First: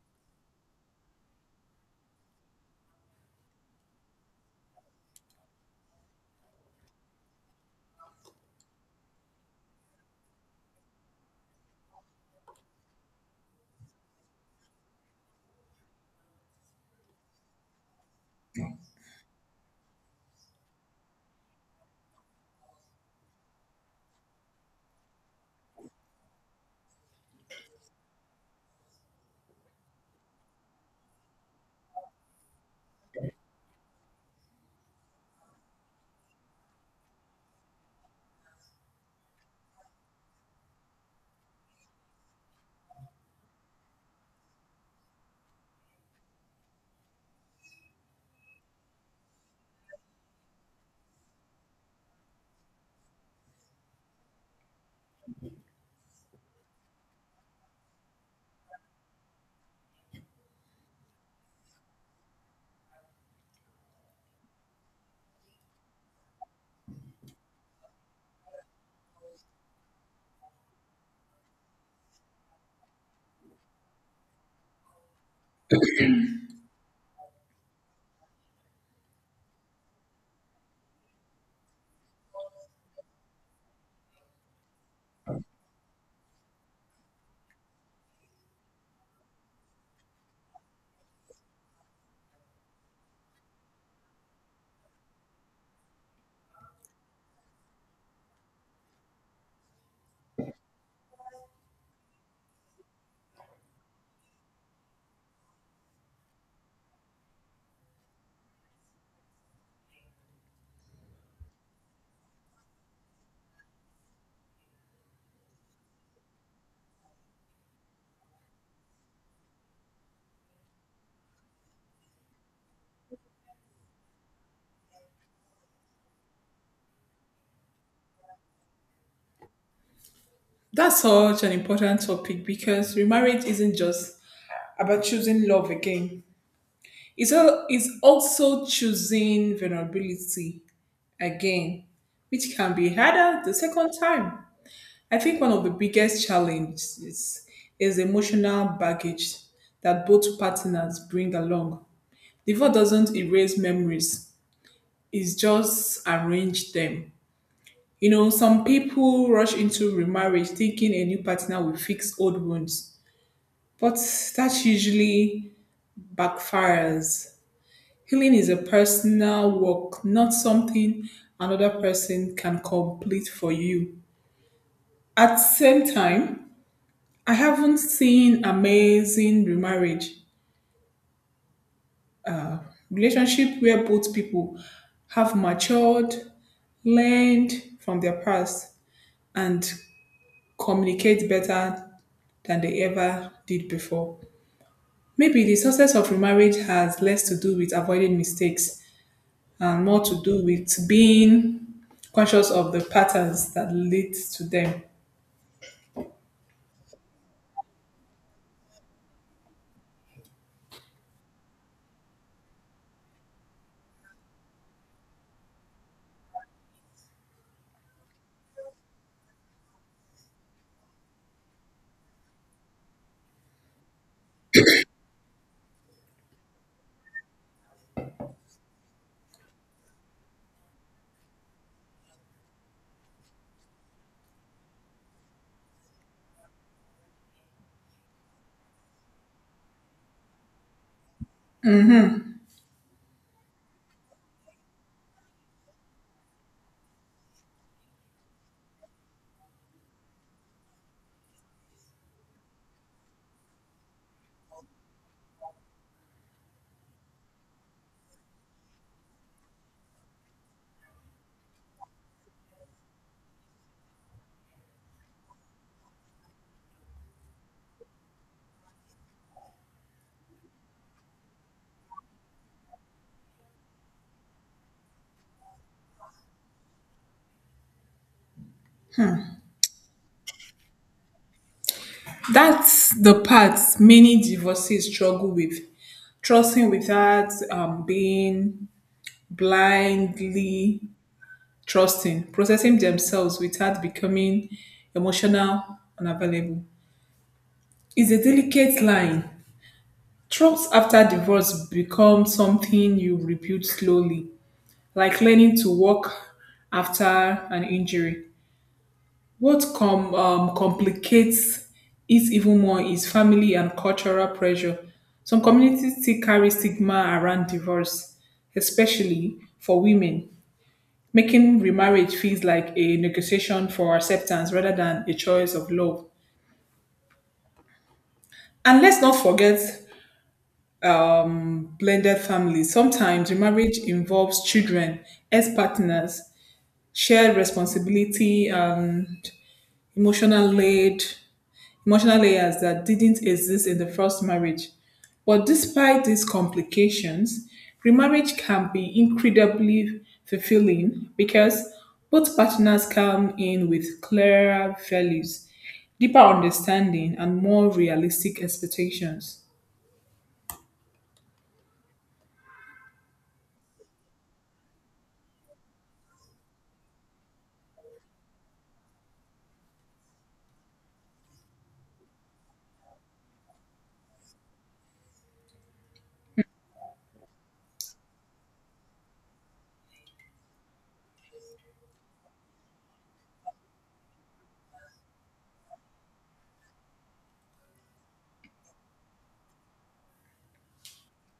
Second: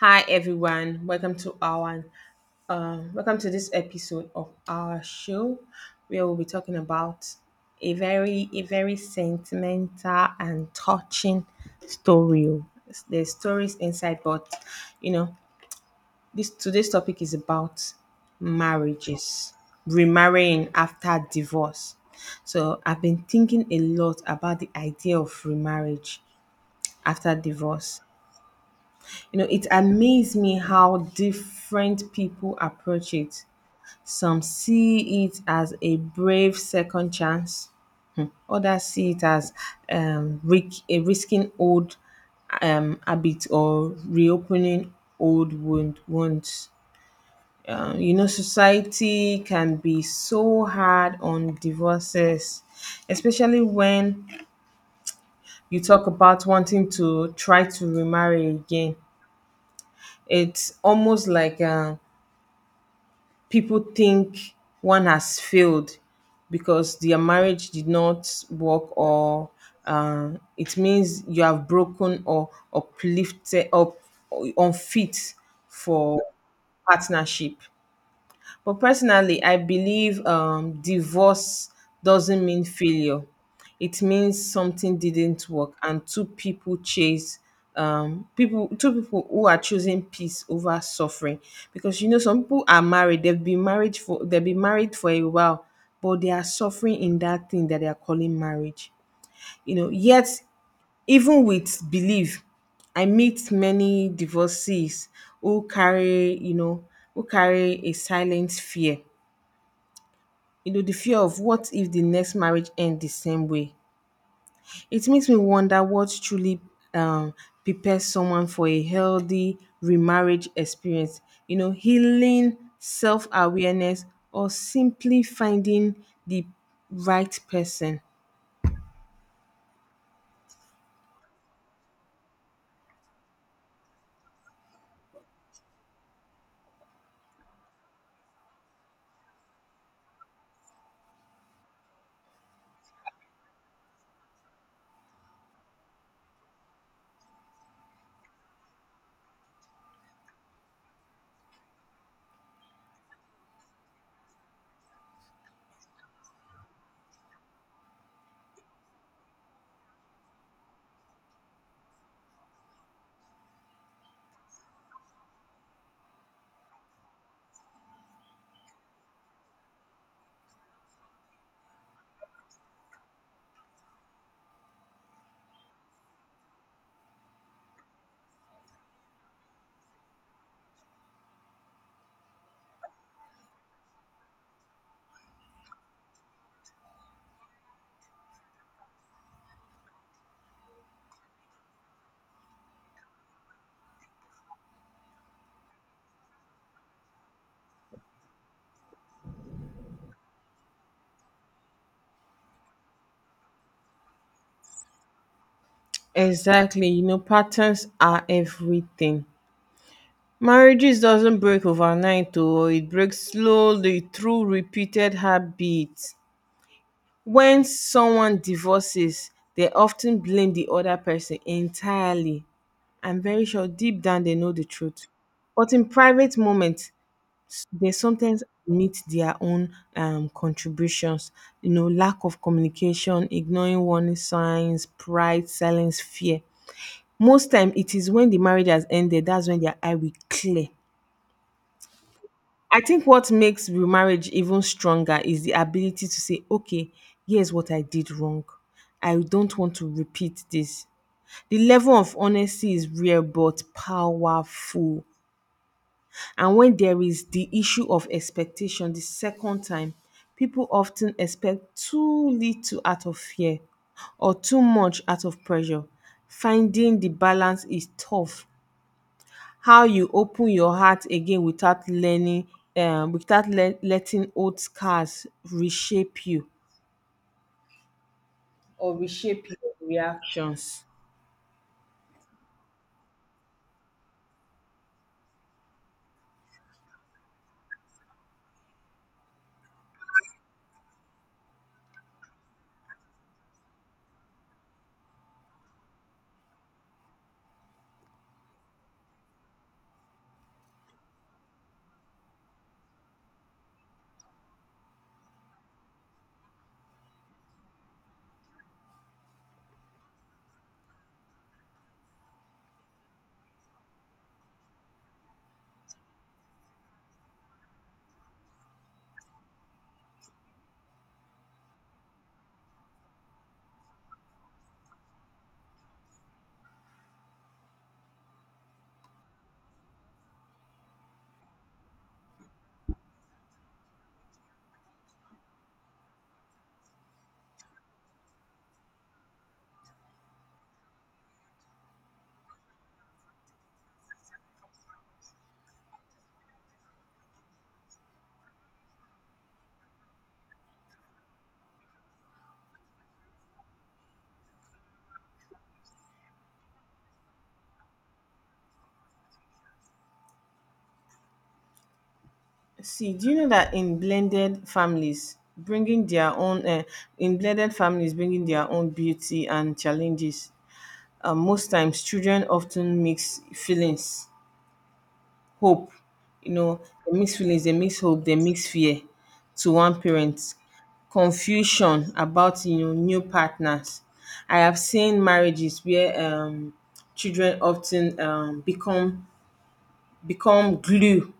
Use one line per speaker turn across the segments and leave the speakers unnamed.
Hi everyone, welcome to this episode of our show, where we'll be talking about a very sentimental and touching story. Oh. There's stories inside, but you know this today's topic is about marriages, remarrying after divorce. So I've been thinking a lot about the idea of remarriage after divorce. It amazed me how different people approach it. Some see it as a brave second chance, others see it as, risking old habit, or reopening old wounds. Society can be so hard on divorces, especially when you talk about wanting to try to remarry again. It's almost like, people think one has failed because their marriage did not work, or uh, it means you have broken or uplifted up, unfit for partnership. But personally, I believe divorce doesn't mean failure. It means something didn't work, and two people chase people. Two people who are choosing peace over suffering, because some people are married. They've been married for a while, but they are suffering in that thing that they are calling marriage. Yet even with belief, I meet many divorcees who carry you know who carry a silent fear, the fear of what if the next marriage ends the same way. It makes me wonder what truly um, prepares someone for a healthy remarriage experience. Healing, self awareness, or simply finding the right person.
That's such an important topic because remarriage isn't just about choosing love again. It's, it's also choosing vulnerability again, which can be harder the second time. I think one of the biggest challenges is emotional baggage that both partners bring along. Divorce doesn't erase memories, it's just arrange them. You know, some people rush into remarriage thinking a new partner will fix old wounds, but that usually backfires. Healing is a personal work, not something another person can complete for you. At the same time, I haven't seen amazing remarriage relationship where both people have matured, learned from their past, and communicate better than they ever did before. Maybe the success of remarriage has less to do with avoiding mistakes and more to do with being conscious of the patterns that lead to them.
Exactly. Patterns are everything. Marriages doesn't break overnight. Oh, it breaks slowly through repeated habits. When someone divorces, they often blame the other person entirely. I'm very sure deep down they know the truth. But in private moments, they sometimes admit their own contributions — lack of communication, ignoring warning signs, pride, silence, fear. Most time it is when the marriage has ended, that's when their eye will clear. I think what makes remarriage even stronger is the ability to say, okay, here's what I did wrong. I don't want to repeat this. The level of honesty is rare but powerful. And when there is the issue of expectation the second time, people often expect too little out of fear, or too much out of pressure. Finding the balance is tough, how you open your heart again without learning without le- letting old scars reshape you or reshape your reactions.
That's the part many divorcees struggle with. Trusting without being blindly trusting, processing themselves without becoming emotional unavailable. It's a delicate line. Trust after divorce becomes something you rebuild slowly, like learning to walk after an injury. What complicates it even more is family and cultural pressure. Some communities still carry stigma around divorce, especially for women, making remarriage feels like a negotiation for acceptance rather than a choice of love. And let's not forget blended families. Sometimes remarriage involves children, ex partners, shared responsibility, emotional aid, emotional layers that didn't exist in the first marriage. But despite these complications, remarriage can be incredibly fulfilling because both partners come in with clearer values, deeper understanding, and more realistic expectations.
See, do you know that in blended families bringing their own beauty and challenges? Most times, children often mix feelings hope, you know, they mix feelings, they mix hope, they mix fear to one parent. Confusion about, new partners. I have seen marriages where children often become glue.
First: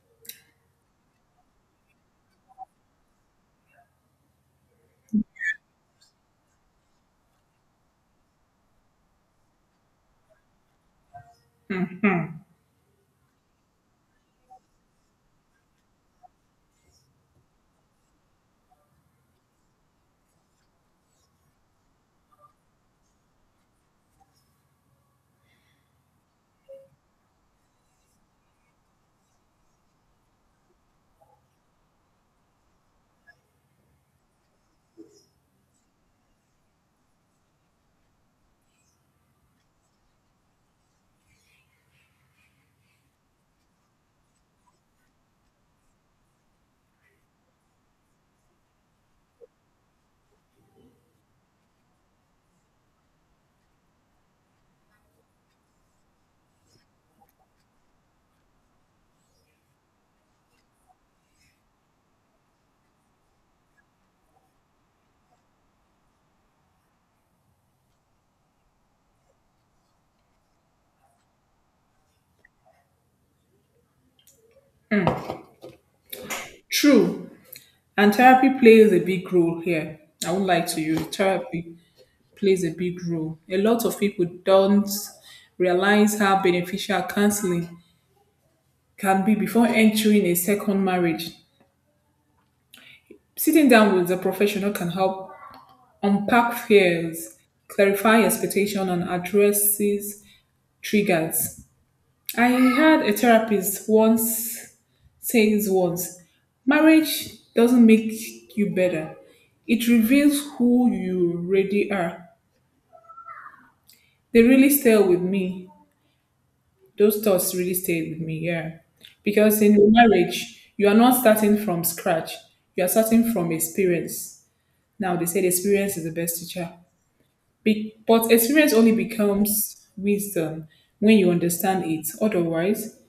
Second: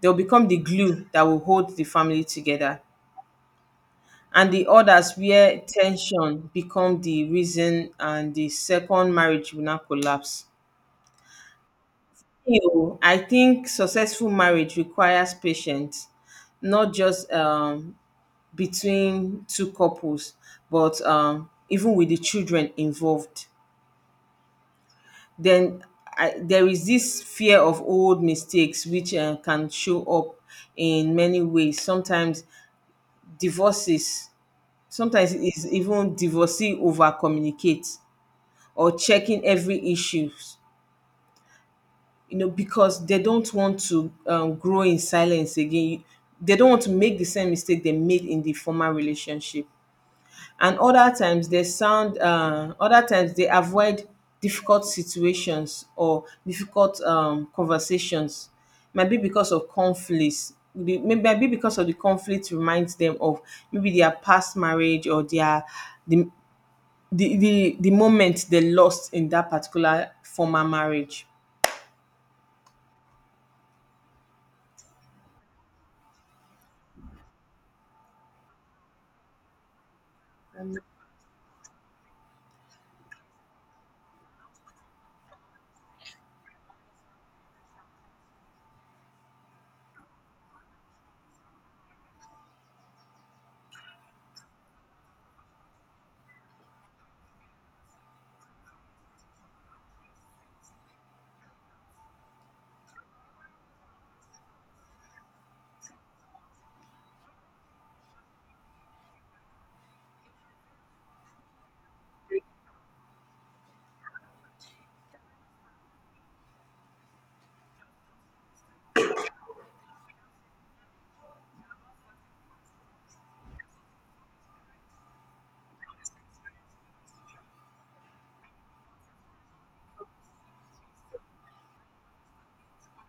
They'll become the glue that will hold the family together, and the others where tension become the reason and the second marriage will now collapse. I think successful marriage requires patience, not just between two couples, but even with the children involved. Then, there is this fear of old mistakes, which can show up in many ways. Divorces, sometimes it's even divorcee over communicate, or checking every issue, because they don't want to grow in silence again. They don't want to make the same mistake they made in the former relationship. And other times they avoid difficult situations, or difficult conversations. Maybe because of conflicts. Maybe because of the conflict reminds them of maybe their past marriage, or their the the moment they lost in that particular former marriage.
True, and therapy plays a big role here. I would like to use Therapy plays a big role. A lot of people don't realize how beneficial counseling can be before entering a second marriage. Sitting down with a professional can help unpack fears, clarify expectations, and addresses triggers. I had a therapist once says once, marriage doesn't make you better. It reveals who you really are. They really stay with me. Those thoughts really stay with me, yeah. Because in marriage, you are not starting from scratch. You are starting from experience. Now they said experience is the best teacher. But experience only becomes wisdom when you understand it. Otherwise,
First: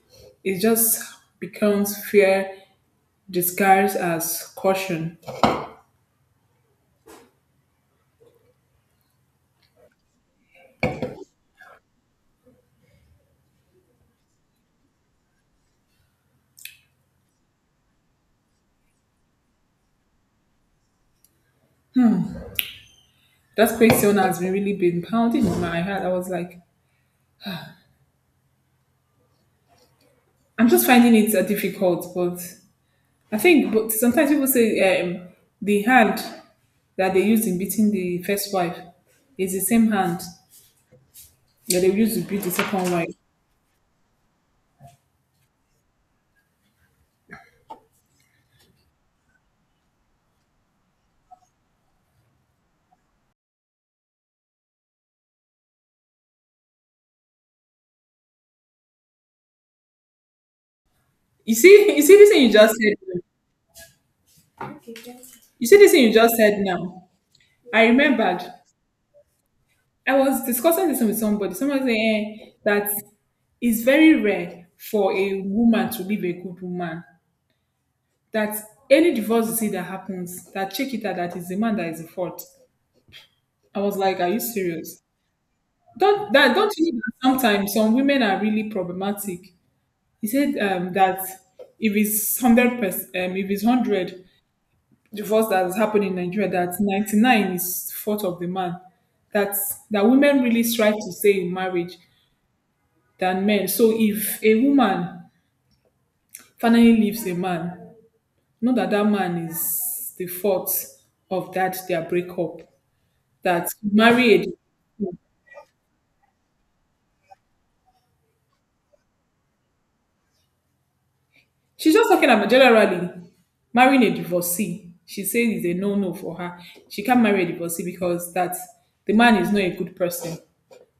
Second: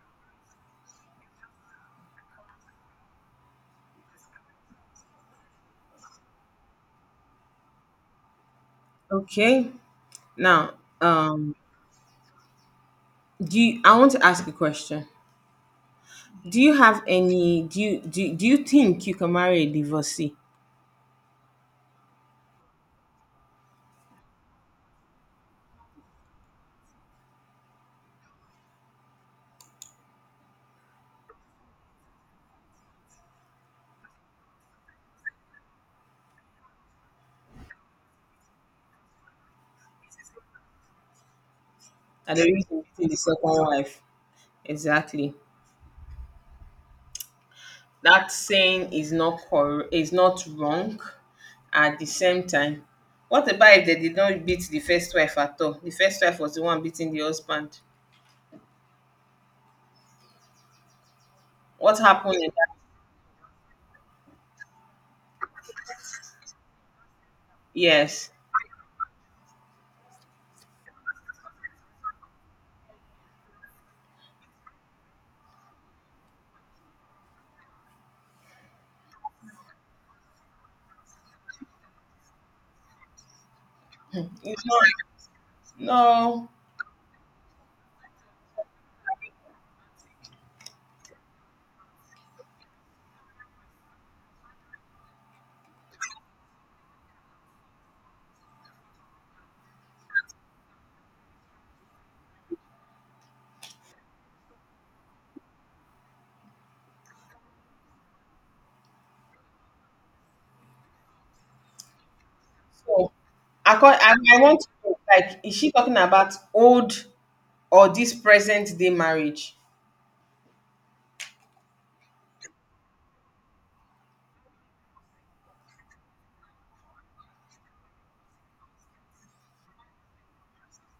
it just becomes fear disguised as caution.
Okay. Now, um, I want to ask a question. Do you have any? Do you do, Do you think you can marry a divorcee?
That question has been really been pounding in my head. I was like, I'm just finding it difficult, but I think but sometimes people say, the hand that they used in beating the first wife is the same hand that they used to
That
beat
the
the
reason
second
between
wife.
the second wife, exactly. That saying is not cor- is not wrong. At the same time, what about if they did not beat the first wife at all? The first wife was the one beating the husband.
You see,
What
you see this
happened? In
thing you
that?
just said. You see this thing you just said now. I
Yes,
remembered. I was discussing this with somebody. Someone said, that it's very rare for a woman to leave a good woman. That any divorce you see that happens, that check it out, that is the man that is the fault. I was like, are you
it's not.
serious?
No.
Don't you know that sometimes some women are really problematic? He said, that if it's 100%, if it's hundred, divorce that has happened in Nigeria that 99 is fault of the man. That that women really strive to stay in marriage than men. So if a woman finally leaves a man, not that that man is the fault of that their breakup.
So,
That
acco I
married,
want to know, like, is she talking about old or this present day marriage?
she's just talking about generally marrying a divorcee. She says it's a no-no for her. She can't marry a divorcee because that the man is not a good person.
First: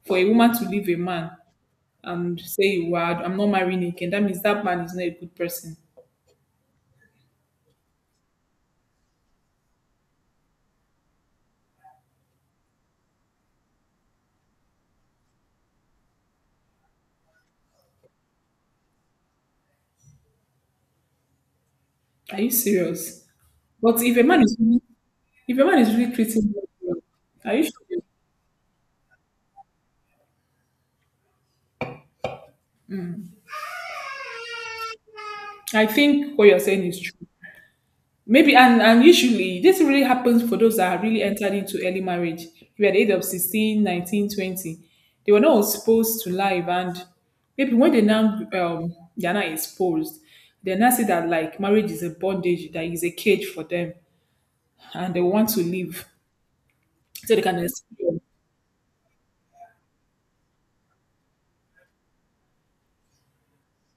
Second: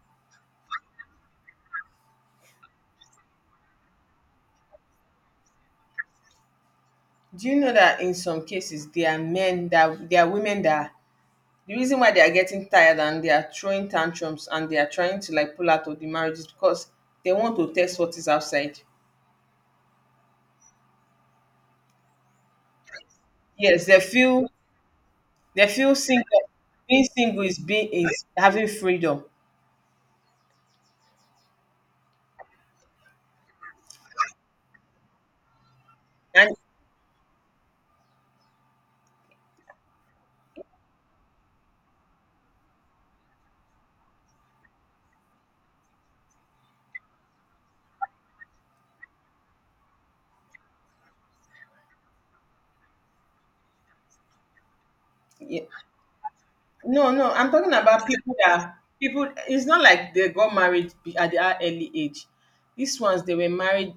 For a woman to leave a man and say you I'm not marrying again, that means that man is not a good person.
Do you know that, in some cases, there are women that the reason why they are getting tired, and they are throwing tantrums, and they are trying to, like, pull out of the marriage, is because they want to test what is outside.
Are you serious?
Yes, they
But if a man
feel.
is really, if a
they
man
feel
is really
single.
treating you well,
Being single
are you sure?
is having freedom.
I think what
And
you're saying is true. Maybe, and usually this really happens for those that are really entered into early marriage. You are at the age of 16, 19, 20. They were not exposed to life, and maybe when they now they are not exposed, they now see that like marriage is a bondage, that is a cage for them and they want
yeah.
to leave.
No, no,
So they
I'm
can
talking about
experience
people. It's not like they got married at their early age. These ones they were married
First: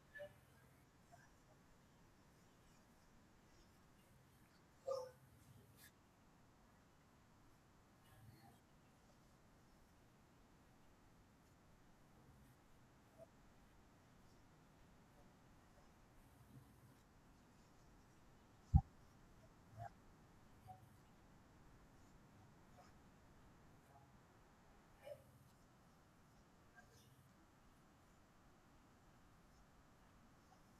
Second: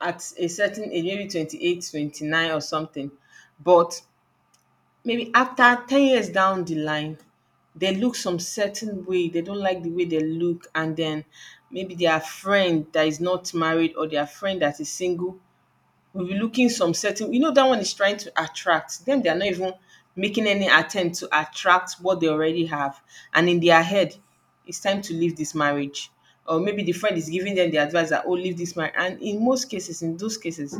at a certain age, maybe 28, 29, or something. But maybe after 10 years down the line, they look some certain way. They don't like the way they look, and then maybe their friend that is not married, or their friend that is single, we'll be looking some certain, that one is trying to attract them. They are not even making any attempt to attract what they already have. And in their head, it's time to leave this marriage. Or maybe the friend is giving them the advice that, oh, leave this marriage. And in most cases, in those cases,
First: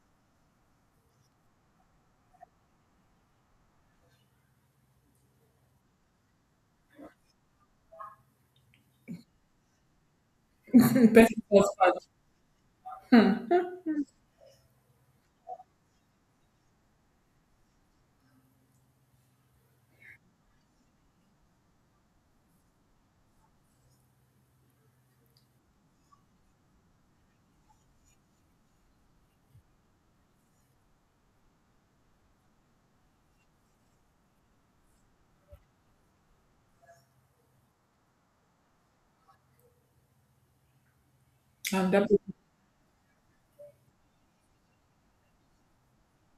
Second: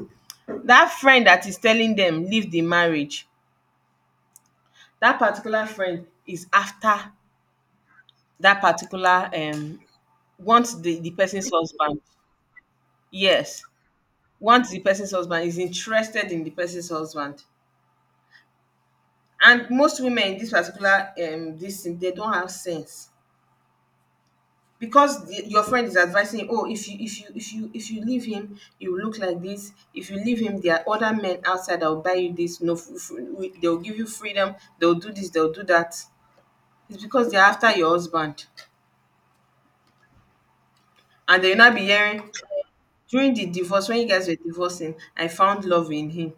that friend that is telling them leave the marriage, that particular friend is after, that particular wants the
better
person's
health
husband.
value.
Yes. Once the person's husband is interested in the person's husband, and most women, in this particular, this thing they don't have sense, because, your friend is advising you, oh, if you leave him you will look like this, if you leave him there are other men outside that will buy you this, no f- f- we- they'll give you freedom, they'll do this, they'll do that. It's because they're after your husband, and they'll not be
And that would-
hearing, during the divorce when you guys were divorcing, I found love in him.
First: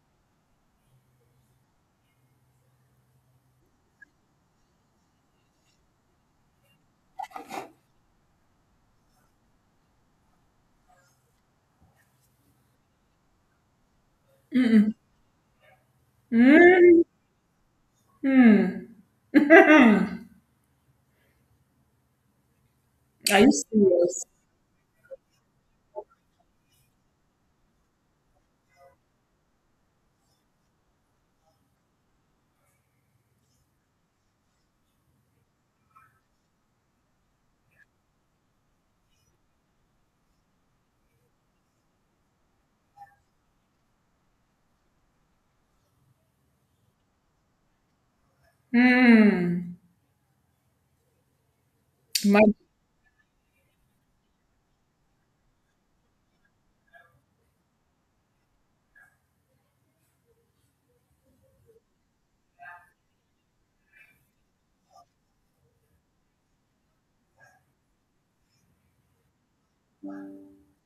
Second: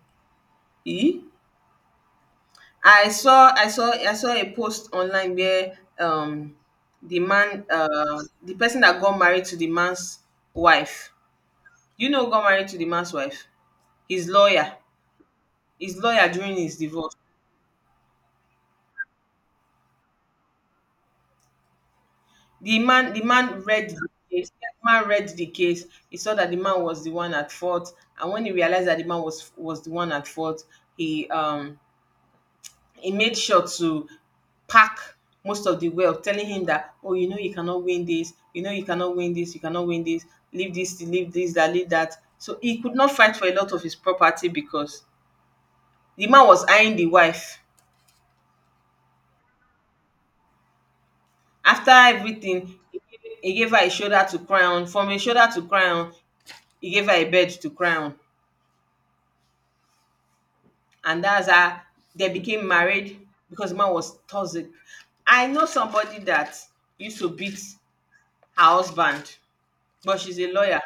Eh, I saw a post online where the person that got married to the man's wife. You know who got married to the man's wife? His lawyer. His lawyer during his
mm,
divorce.
mm.
The man the
Are you
man read the
serious?
case. The man read the case. He saw that the man was the one at fault. And when he realized that the man was the one at fault, he um he made sure to pack most of the wealth, telling him that, oh, you know, you cannot win this, you know, you cannot win this, you cannot win this, leave this, leave this, that, leave that. So he could not fight for a lot of his property because the man was eyeing the wife.
Mm.
After
Imagine.
everything, he gave her a shoulder to cry on. From a shoulder to cry on, he gave her a bed to cry on. And that's how they became married, because the man was toxic. I know somebody that used to beat her husband, but she's a lawyer.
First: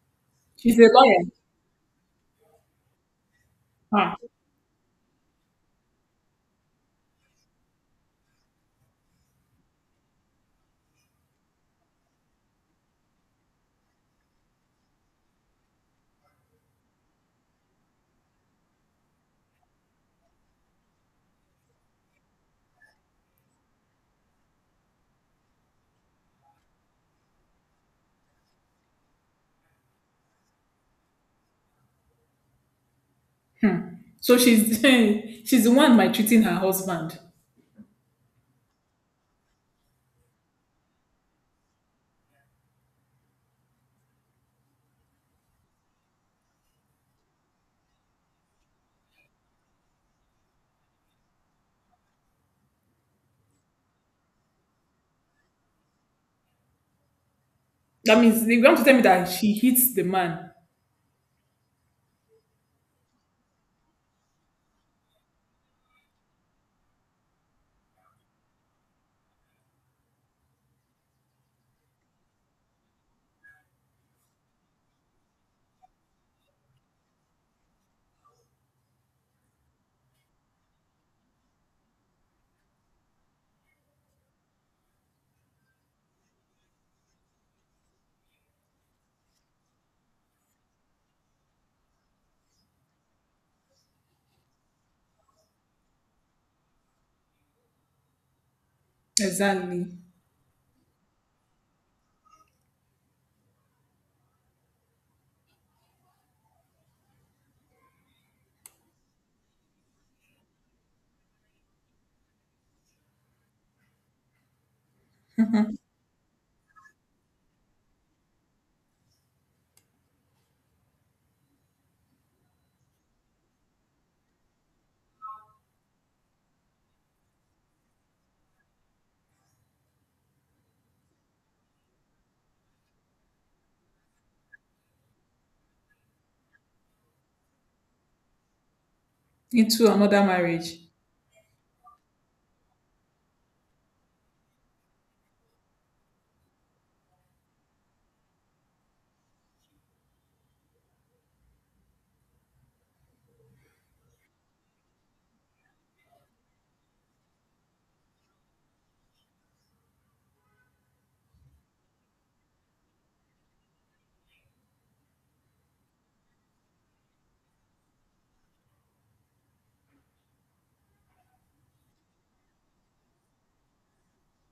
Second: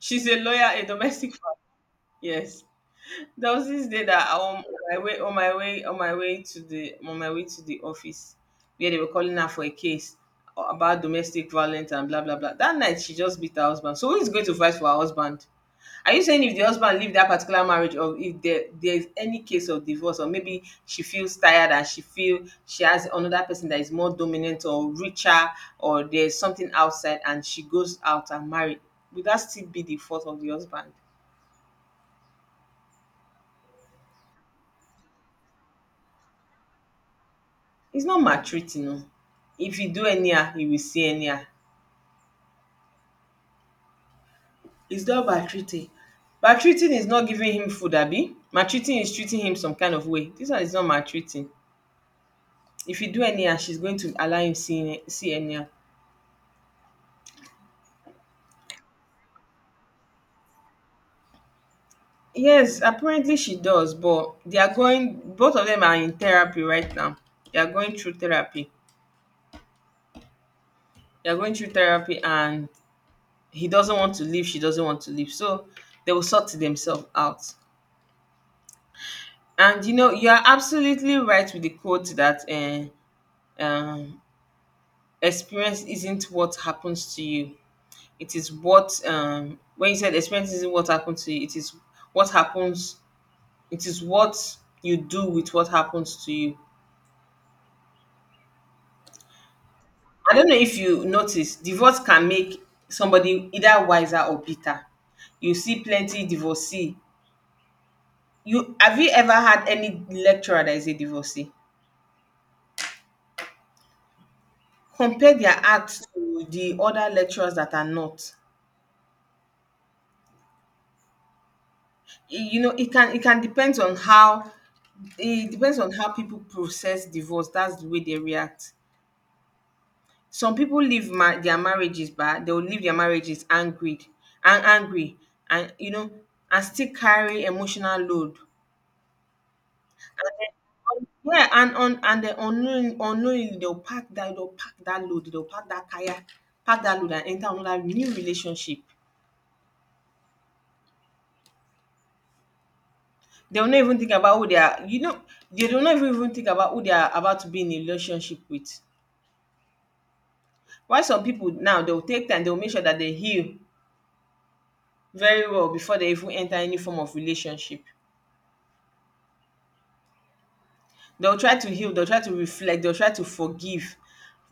She's a lawyer,
She's
a
a lawyer.
domestic. Yes, there was this day
Ah.
that, on my way on my way on my way to the on my way to the office, where they were calling her for a case about domestic violence and blah blah blah. That night she just beat her husband. So who is going to fight for her husband? Are you saying if the husband leave that particular marriage, or if there's any case of divorce, or maybe she feels tired and she has another person that is more dominant or richer, or there's something outside, and she goes out and marry — would that still be the fault of the husband?
Hmm. So she's she's the one maltreating her husband.
It's not maltreating, oh. If you do anyhow, he will see anyhow. It's not maltreating. Maltreating is not giving him food, abi? Maltreating is treating him some kind of way. This one is not maltreating. If you do anyhow, she's going to allow him see anyhow.
That means they want to tell me that she hits the man
Yes, apparently she does, but they are going both of them are in therapy right now. They are going through therapy. They are going through therapy, and he doesn't want to leave, she doesn't want to leave. So they will sort themselves out. And you are absolutely right with the quote that um, experience isn't what happens to you. It is what When you said experience isn't what happens to you, it is what happens. What you do with what happens to you.
exactly
I don't know if you notice, divorce can make somebody either wiser or bitter. You see plenty divorcee. You ever had any lecturer that is a divorcee? Compare their acts to the other lecturers that are not. You know, it can depends on how people process divorce. That's the way they react. Some people leave their marriages, but they'll leave their marriages angry and angry and you know and still carry emotional load.
into another
And then,
marriage.
yeah and on and then unknowingly, unknowingly, they'll pack that load, they'll pack that kaya, pack that load and enter another new relationship. They will not even think about who they are, you know. They do not even think about who they are about to be in a relationship with. Why, some people now, they'll take time, they'll make sure that they heal very well before they even enter any form of relationship. They'll try to heal, they'll try to reflect, they'll try to forgive.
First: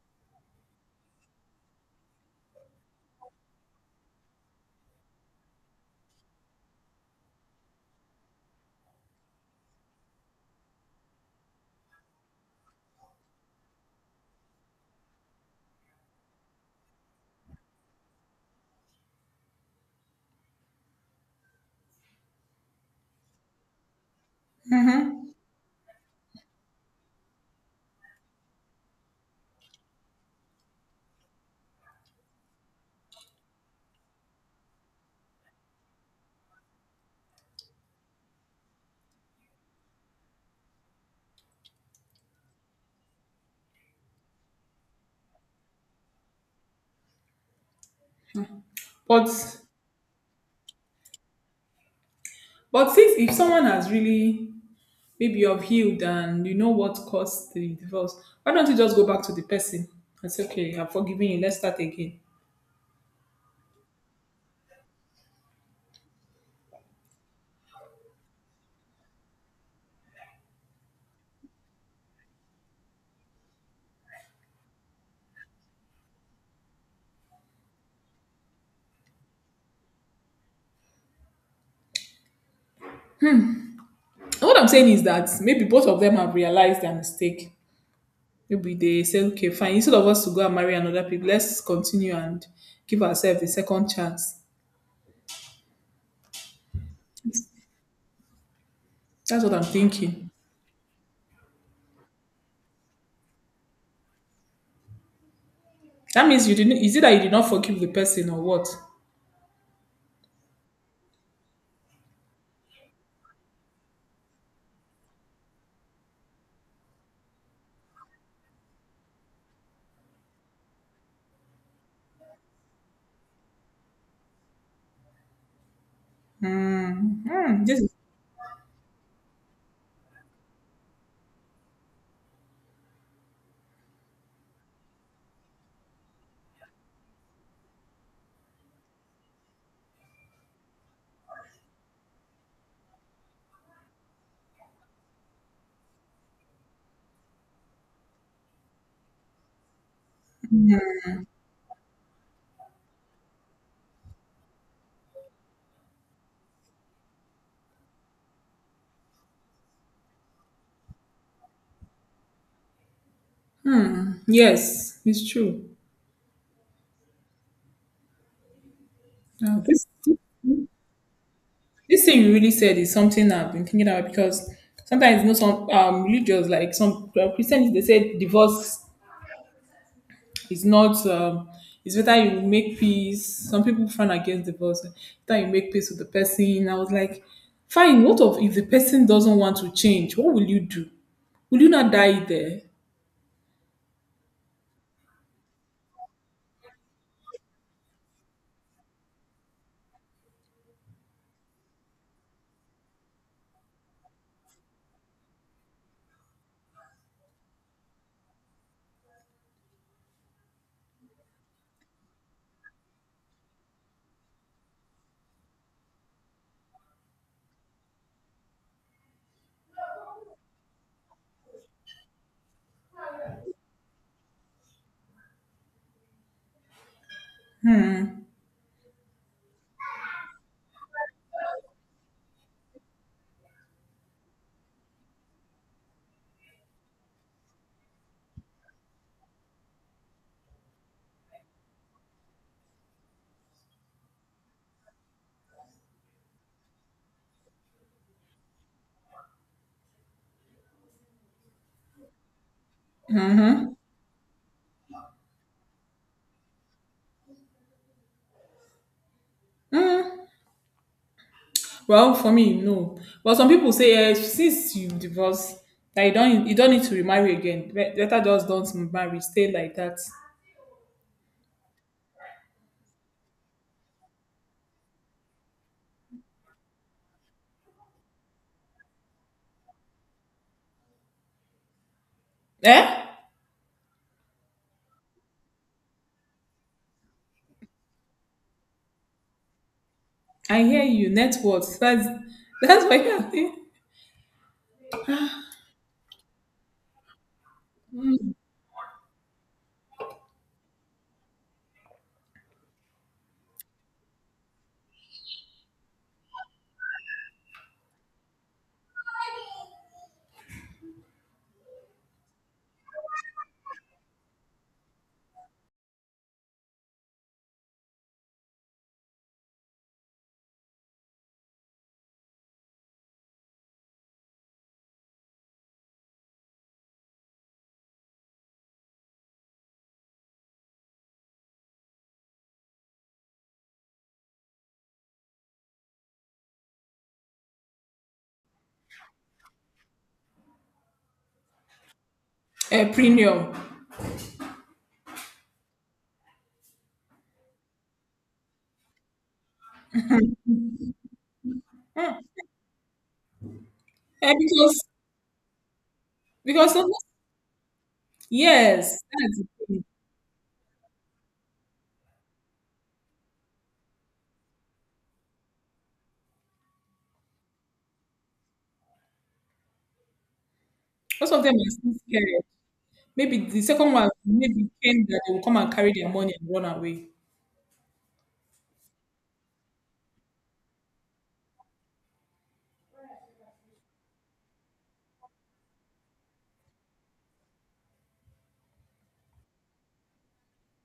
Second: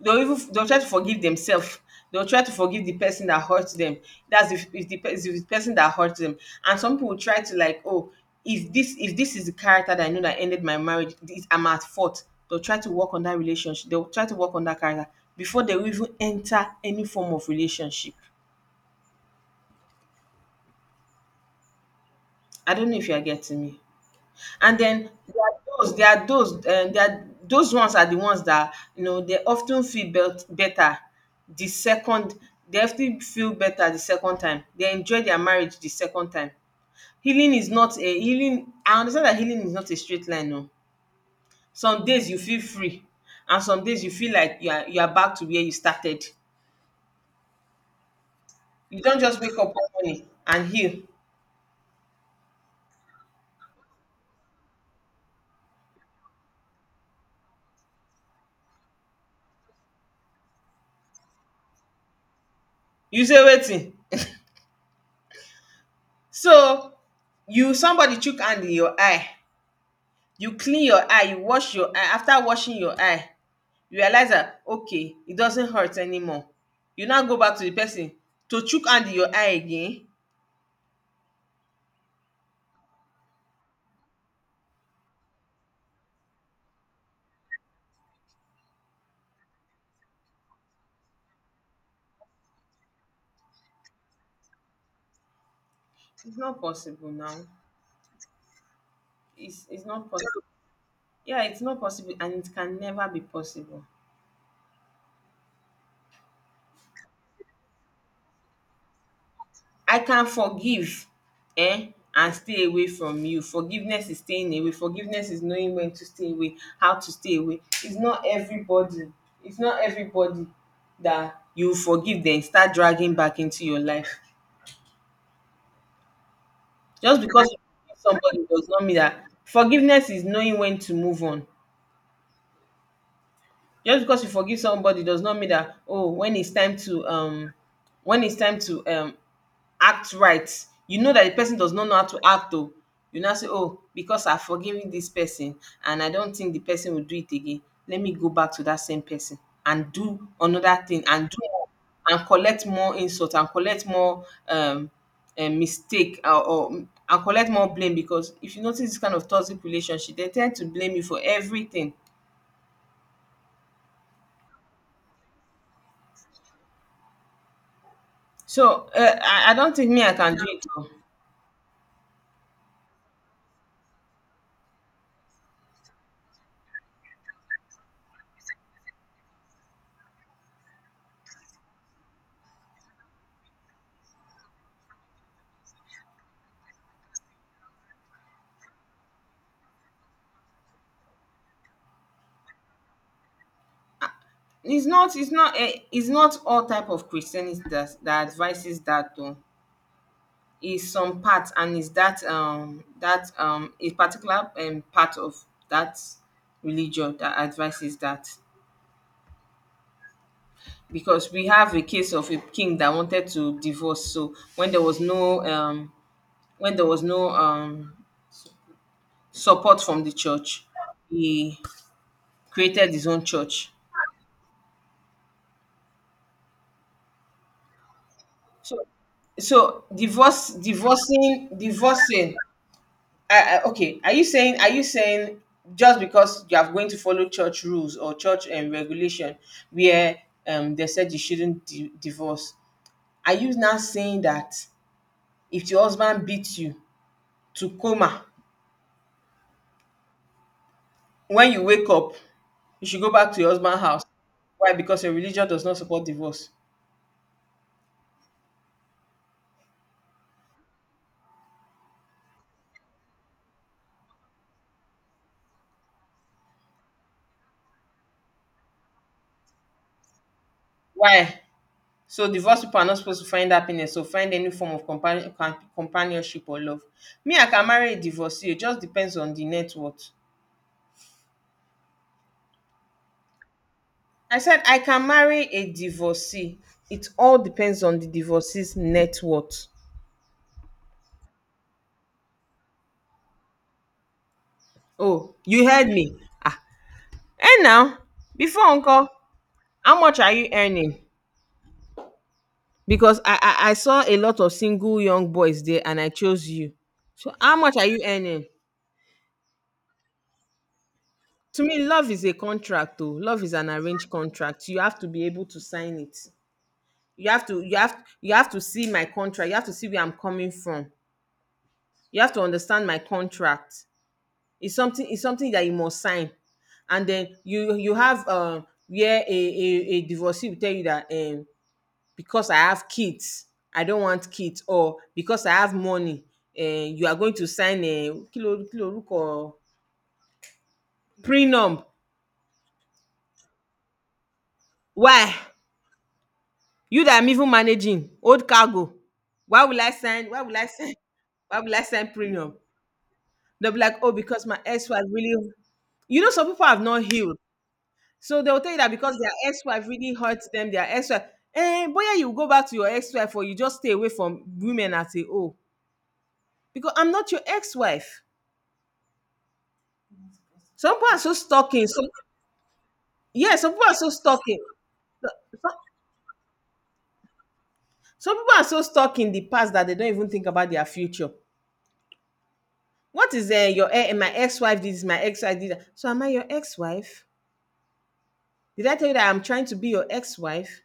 They'll try to forgive themselves. They'll try to forgive the person that hurts them. That's if the if the person that hurts them. And some people try to, like, oh, if this is the character that I know that ended my marriage, this, I'm at fault. They'll try to work on that relationship. They'll try to work on that character before they will even enter any form of relationship. I don't know if you are getting me. And then
Hmm.
there are those there are those ones, are the ones that, you know, they often feel belt better the second they often feel better the second time. They enjoy their marriage the second time. Healing is not a healing I understand that healing is not a straight line. No, some days you feel free, and some days you feel like you are back to where you started. You don't just wake
But
up one morning and heal.
since if someone has really, maybe you've healed and you know what caused the divorce, why don't you just go back to the person and say, okay, I'm forgiving you. Let's start again.
You say wetin? So you, somebody chook hand in your eye, you clean your eye, you wash your eye, after washing your eye you realize that, okay, it doesn't hurt anymore, you now go back to the person to chook hand in your eye again.
And what I'm saying is that maybe both of them have realized their mistake. Maybe they say, okay, fine, instead of us to go and marry another people, let's continue and give ourselves a second chance.
It's not possible now.
That's what I'm
It's not
thinking.
possible. Yeah, it's not possible and it can never be possible.
That means you didn't. Is it that you did not forgive the person or what?
I can forgive, eh, and stay away from you. Forgiveness is staying away. Forgiveness is knowing when to stay away, how to stay away. It's not everybody, it's not everybody that you forgive then start dragging back into your life. Just
Hmm.
because you
Hmm. This,
forgive somebody does not mean that. Forgiveness is knowing when to move on. Just because you forgive somebody does not mean that, oh, when it's time to when it's time to act right. You know that the person does not know how to act though. You now say, oh, because I've forgiven this person and I don't think the person will do it again, let me go back to that same person and do another thing and do more and collect more insult and collect more mistake or and collect more blame, because if you notice this kind of toxic relationship, they tend to blame you for everything.
yes, it's true.
So I
Now,
don't think me I can do it. Oh.
this thing you really said is something I've been thinking about because sometimes you know some religious, like some Christians, they say divorce it's not. It's better you make peace. Some people frown against divorce. It's better you make peace with the person. I was like, fine, what of if the person doesn't want to change, what will you do? Will you not die there?
It's not it's not all type of Christianity that advises that though. It's some part, and it's that a particular part of that religion that advises that. Because we have a case of a king that wanted to divorce, so when there was no when there was no um support from the church, he created his own church. So so divorce divorcing divorcing I, okay, are you saying, just because you are going to follow church rules or church regulation where, they said you shouldn't divorce? Are you now saying that if your husband beats you to coma, when you wake up, you should go back to your
Mm-hmm.
husband's house? Why? Because your religion does not support divorce.
Mm. Well, for me, no, but some people say, since you divorce that you don't, you don't need to remarry again. Better just don't marry, stay like that.
Why? So divorced people are not supposed to find happiness or find any form of companionship or love. Me, I can marry a divorcee. It just depends on the net worth.
Eh,
I said I can marry a divorcee. It all depends on the divorcee's net worth.
I hear you, net worth, that's that's why I think.
Oh, you heard me. Ah, and now, before uncle, how much are you earning? Because I saw a lot of single young boys there, and I chose you. So how much are you earning? To me, love is a contract. Oh, love is an arranged contract. You have to be able to sign it. You have to see my contract. You have to see where I'm coming from. You have to understand my contract. It's something that you must sign, and then you have, um, where a divorcee will tell you that, um, because I have kids, I don't want kids, or because I have money, you are going to sign a kilo kilo ruko prenup.
Eh, premium.
Why you that I'm even managing old cargo? Why will I sign? Why will I sign? Why will I sign
Mm.
prenup? They'll be like, oh,
Eh,
because my
because
ex was really. You know, some people
because
have
some
not healed. So they'll tell you that
Yes,
because their
that's the thing.
ex-wife really hurts them, their ex-wife. Eh, boy, you go back to your ex-wife, or you just stay away from women and say, oh, because I'm not your ex-wife. Some people are so
Most of them are
stuck in
still
some
scared. Maybe
yeah,
the
some people
second
are
one
so stuck in
maybe think that they will come
some,
and carry their money and run away.
some people are so stuck in the past that they don't even think about their future. What is my ex-wife this, is my ex-wife this. So am I your ex-wife? Did I tell you that I'm trying to be your ex-wife?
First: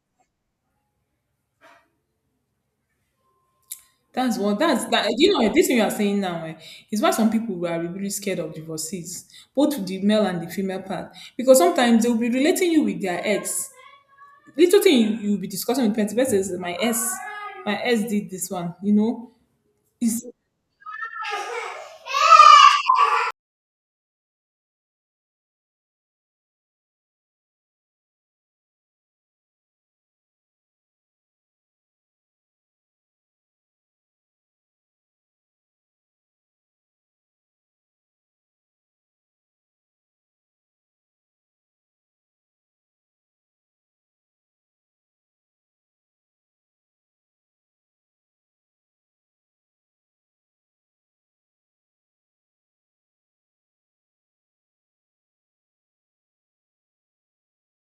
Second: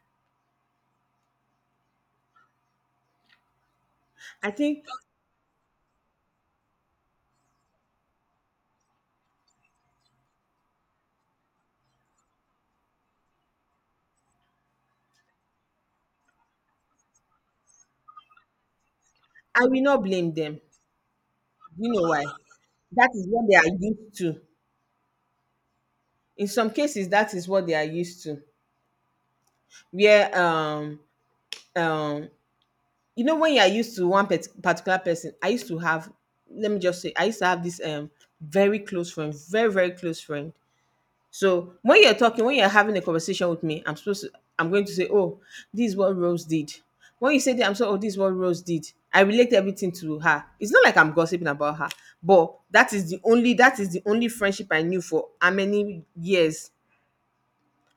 That's
I
one.
think
That's that. You know, this thing you are saying now, is why some people are really really scared of divorcees, both the male and the female part, because sometimes they will be relating you with their ex. Little thing you will be discussing with parents. Person is my ex did this one. You know,
I will not
it's
blame them. You know why? That is what they are used to. In some cases, that is what they are used to, where um you know, when you are used to one particular person. I used to have, let me just say I used to have this, um, very close friend, very close friend. So when you're talking when you're having a conversation with me, I'm going to say, oh, this is what Rose did. When you say that, I'm so, oh, this is what Rose did. I relate everything to her. It's not like I'm gossiping about her, but that is the only friendship I knew for how many years.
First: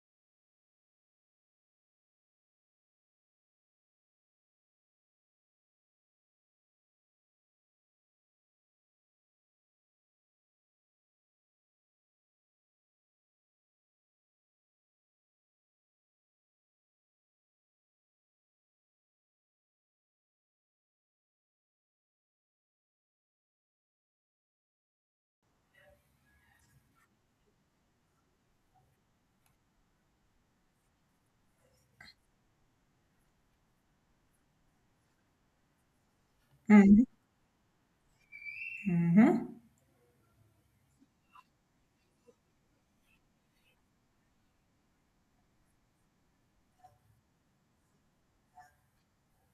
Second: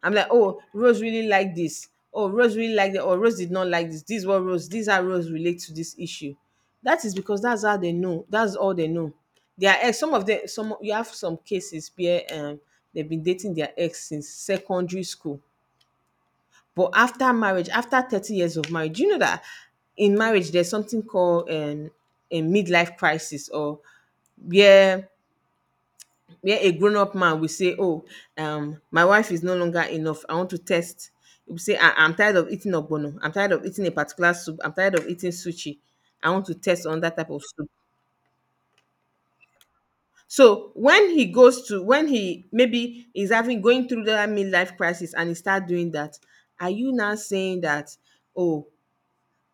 I'm like, oh, Rose really liked this. Oh, Rose really liked it. Or Rose did not like this. This is what Rose, these are Rose relate to this issue. That is because that's how they know. That's all they know. Their ex, some of them, some, you have some cases where, um, they've been dating their ex since secondary school. But after marriage, after 30 years of marriage, do you know that in marriage there's something called, a midlife crisis, or where a grown-up man will say, oh, um, my wife is no longer enough, I want to test. He will say I'm tired of eating ogbono, I'm tired of eating a particular soup, I'm tired of eating sushi, I want to test on
mm,
that type of soup.
mhm.
So when he goes to when he maybe is having going through that midlife crisis and he start doing that, are you now saying that, oh,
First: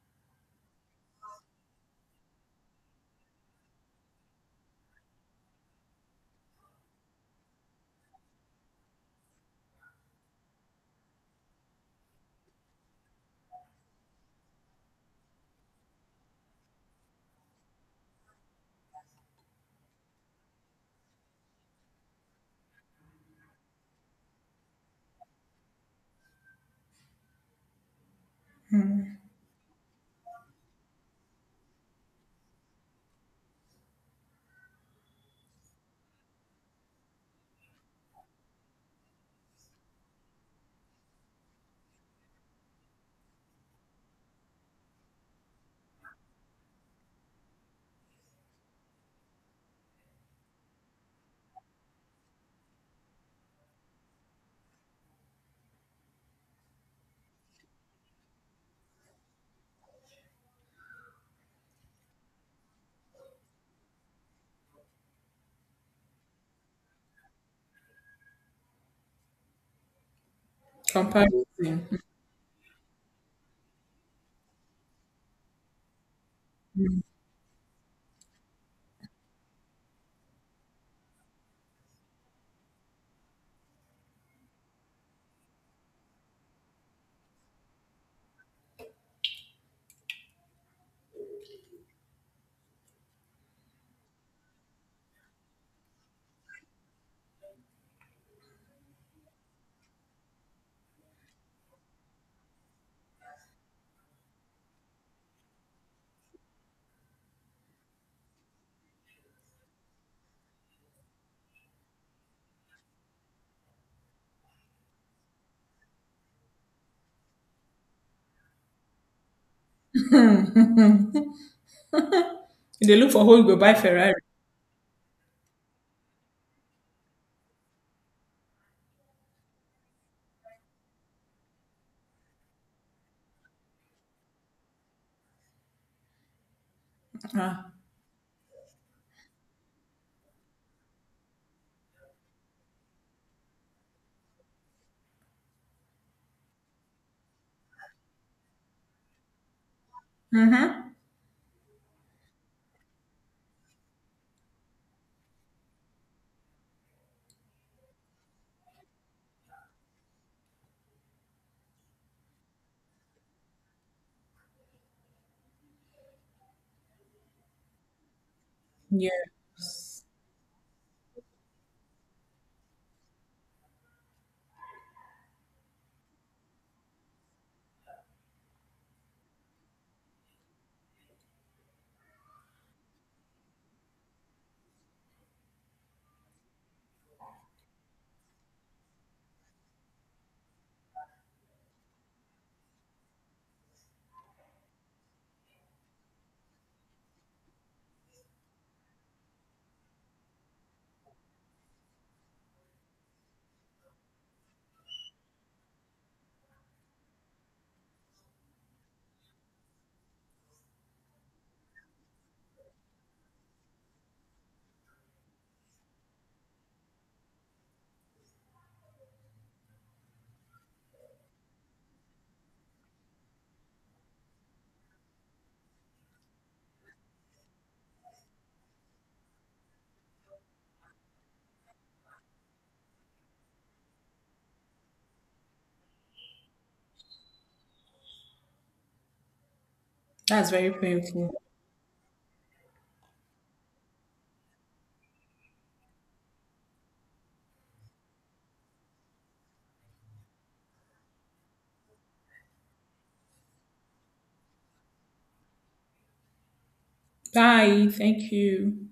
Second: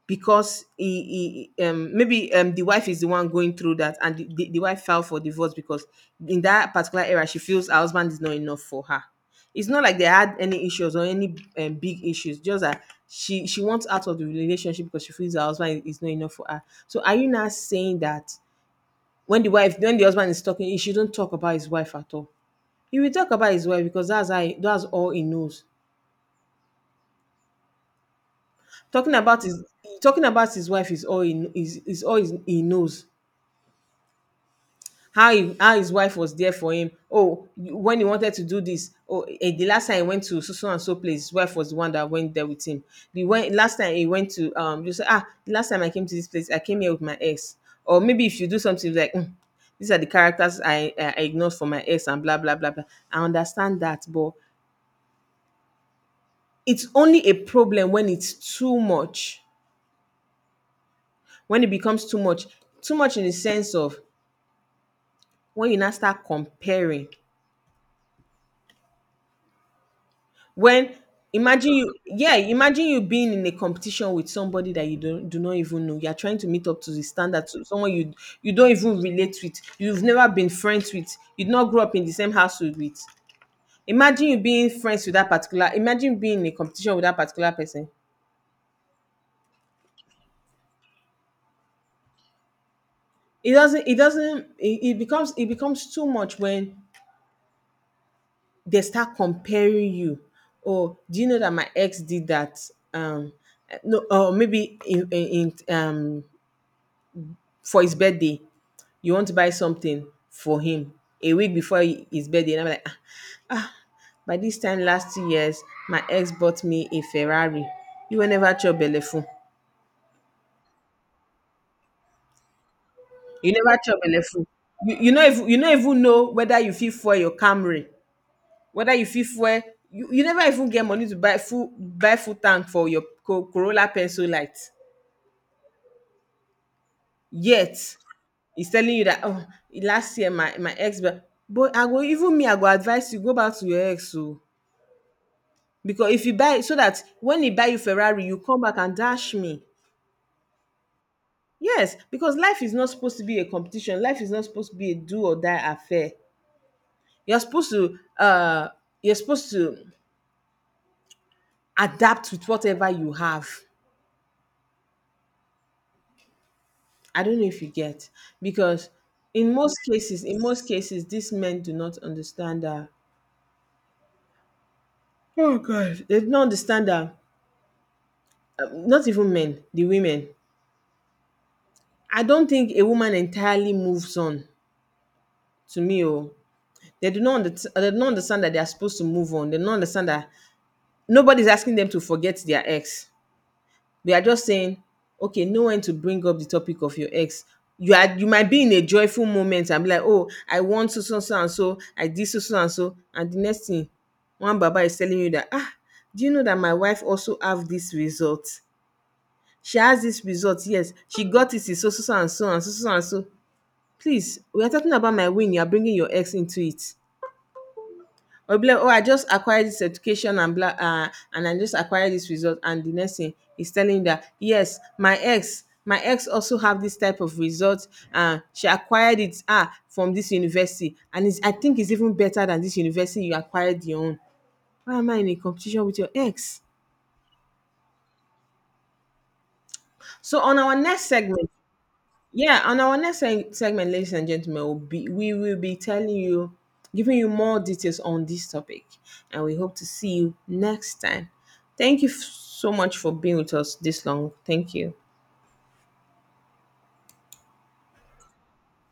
because he, um, maybe, um, the wife is the one going through that, and the wife filed for divorce because in that particular era she feels her husband is not enough for her? It's not like they had any issues or any, big issues, just that she wants out of the relationship because she feels her husband is not enough for her. So are you not saying that, when the husband is talking, he shouldn't talk about his wife at all? He will talk about his wife because that's that's all he knows. Talking about his, talking about his wife is all he is all he knows. How how his wife was there for him. Oh, you- when he wanted to do this, oh, eh, the last time he went to so so and so place, his wife was the one that went there with him. The when, last time he went to, you say, ah, the last time I came to this place, I came here with my ex. Or maybe if you do something like, "Hmm, these are the characters I ignored for my ex and blah blah blah blah." I understand that, but it's only a problem when it's too much. When it becomes too much in the sense of when you now start comparing. When imagine
Comparison.
you yeah, imagine you being in a competition with somebody that you don't do not even know. You're trying to meet up to the standard to someone you don't even relate with, you've never been friends with, you did not grow up in the same household with. Imagine being in a competition with that particular person. It doesn't it doesn't it, it becomes too much when they start comparing you. Oh, do you know that my ex did that? Um no, or maybe in for his birthday you want to buy something for him a week before his birthday. And I'm like, "Ah, by this time last 2 years, my ex bought me a Ferrari. You will never chop belleful.
If they look for who
You
will buy
never chop
Ferrari.
belleful. You know if even know whether you fit fuel your Camry, whether you fit fuel you never even get money to buy full tank for your Corolla pencil light.
Ah,
Yet he's telling you that, oh, last year my ex, but I go, even me I go advise you go back to your ex so. Because if you buy, so that when he buy you Ferrari you come back and dash me. Yes, because life is not supposed to be a competition. Life is not supposed to be a do or die affair. You're supposed to uh you're supposed to adapt with whatever you have. I don't know if you get. Because
yeah,
in most cases these men do not understand that. Oh God, they do not understand that. Not even men, the women. I don't think a woman entirely moves on. To me, oh, they do not understand that they are supposed to move on. They do not understand that nobody's asking them to forget their ex. We are just saying, okay, know when to bring up the topic of your ex. You might be in a joyful moment and be like, oh, I want so so so and so, I did so so and so, and the next thing, one baba is telling you that, ah, do you know that my wife also have this result? She has this result, yes. She got it in so so so and so and so so and so. Please, we are talking about my win. You are bringing your ex into it. Or be like, oh, I just acquired this education and blah, and I just acquired this result. And the next thing is telling you that, yes, my ex also have this type of result. She acquired it, from this university. And it's, I think it's even better than this university you acquired your own. Why am I in a competition with your ex? So
that's
on
very
our next
painful.
segment, yeah, on our next segment, ladies and gentlemen, we will be telling you, giving you more details on this topic, and we hope to see you next time. Thank you so much for being with us this long. Thank you.
Bye. Thank you.